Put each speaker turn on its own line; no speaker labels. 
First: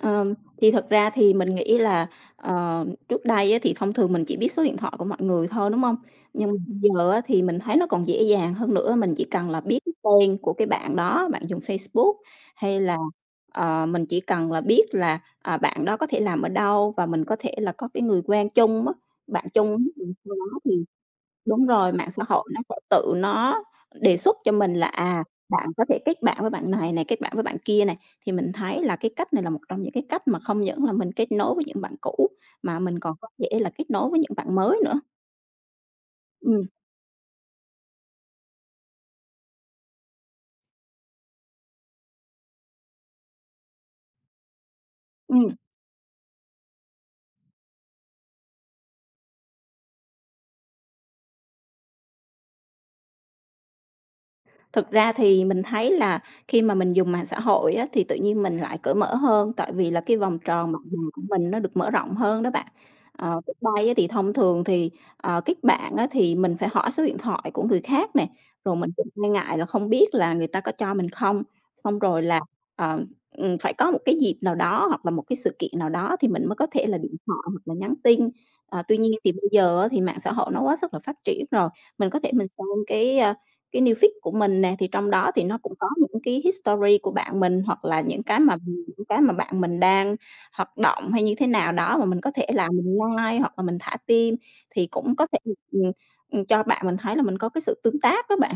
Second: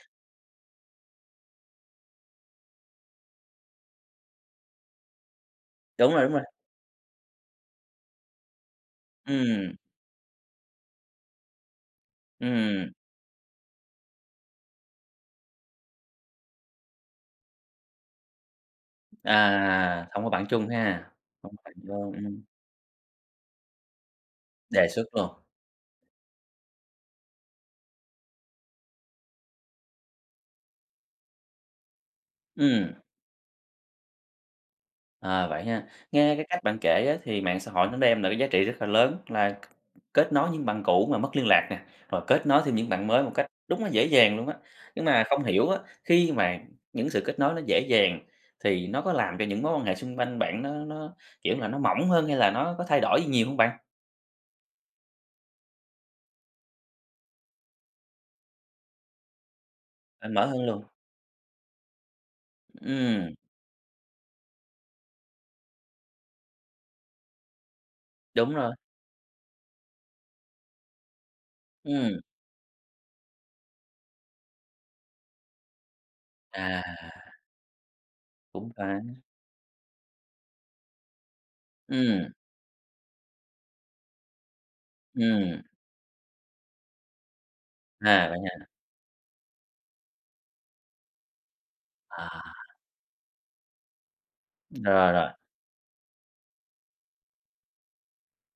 Ờ, thì thật ra thì mình nghĩ là, ờ, trước đây á, thì thông thường mình chỉ biết số điện thoại của mọi người thôi, đúng hông?
Đúng rồi, đúng rồi.
Nhưng giờ á, thì mình thấy nó còn dễ dàng hơn nữa, mình chỉ cần là
Ừm.
biết cái tên của cái bạn đó, bạn dùng Facebook hay
Ừm.
là, ờ, mình chỉ cần là biết là, à, bạn đó có thể làm ở đâu và mình có thể là có cái người quen chung mất bạn chung
À,
rồi
hông có
sau
bạn
đó
chung
thì
ha? Hông
đúng
bạn
rồi, mạng
chung,
xã
ừm.
hội nó sẽ tự nó đề xuất cho mình là,
Đề xuất
à,
luôn.
bạn có thể kết bạn với bạn này này, kết bạn với bạn kia này, thì mình thấy là cái cách này là một trong những cái cách mà không những là mình kết nối với những bạn cũ mà
Ừm.
mình còn có thể là kết nối với những bạn mới nữa.
À, vậy ha, nghe cái cách
Ừm.
bạn á, kể thì mạng xã hội nó đem cái giá trị rất là lớn, là k kết nối với những bạn cũ mà mất liên lạc, rồi kết nối thêm những bạn mới một cách đúng là dễ dàng luôn á. Nhưng mà không
Ừm.
hiểu, khi mà những sự kết nối nó dễ dàng thì nó có làm cho những mối quan hệ xung quanh bạn nó nó, kiểu là, nó mỏng hơn hay là nó có thay đổi gì nhiều hông bạn?
Thực ra thì mình thấy là khi mà mình dùng mạng xã hội á, thì tự nhiên mình lại cởi mở hơn, tại vì là cái
A,
vòng
mở hơn
tròn bạn
luôn.
bè của mình nó được mở rộng hơn đó bạn.
Ừm.
Ờ, trước đây á thì thông thường thì, ờ, kết bạn á thì mình phải hỏi số điện thoại của người khác nè,
Đúng rồi.
rồi mình cũng e ngại là không biết là người ta có cho mình không, xong
Ừm.
rồi là, ờ, ừm, phải có một cái dịp nào đó hoặc là một cái sự kiện nào đó thì mình mới có
À.
thể là điện thoại hoặc là nhắn tin.
Cũng
Ờ, tuy
phải.
nhiên thì bây giờ á, thì mạng xã hội nó quá sức là phát triển rồi, mình có thể
Ừm.
mình xem cái, a, cái news feed của mình nè, thì trong đó thì nó
Ừm.
cũng có những cái history của bạn mình hoặc là những
À, vậy
cái mà
ha.
mình những cái mà bạn mình đang hoạt động hay như thế nào đó mà mình
À.
có thể là mình like hoặc là mình thả tim thì
Rồi,
cũng có
rồi.
thể, ừm, ừm, ừm, cho bạn mình thấy là mình có cái sự tương tác á bạn.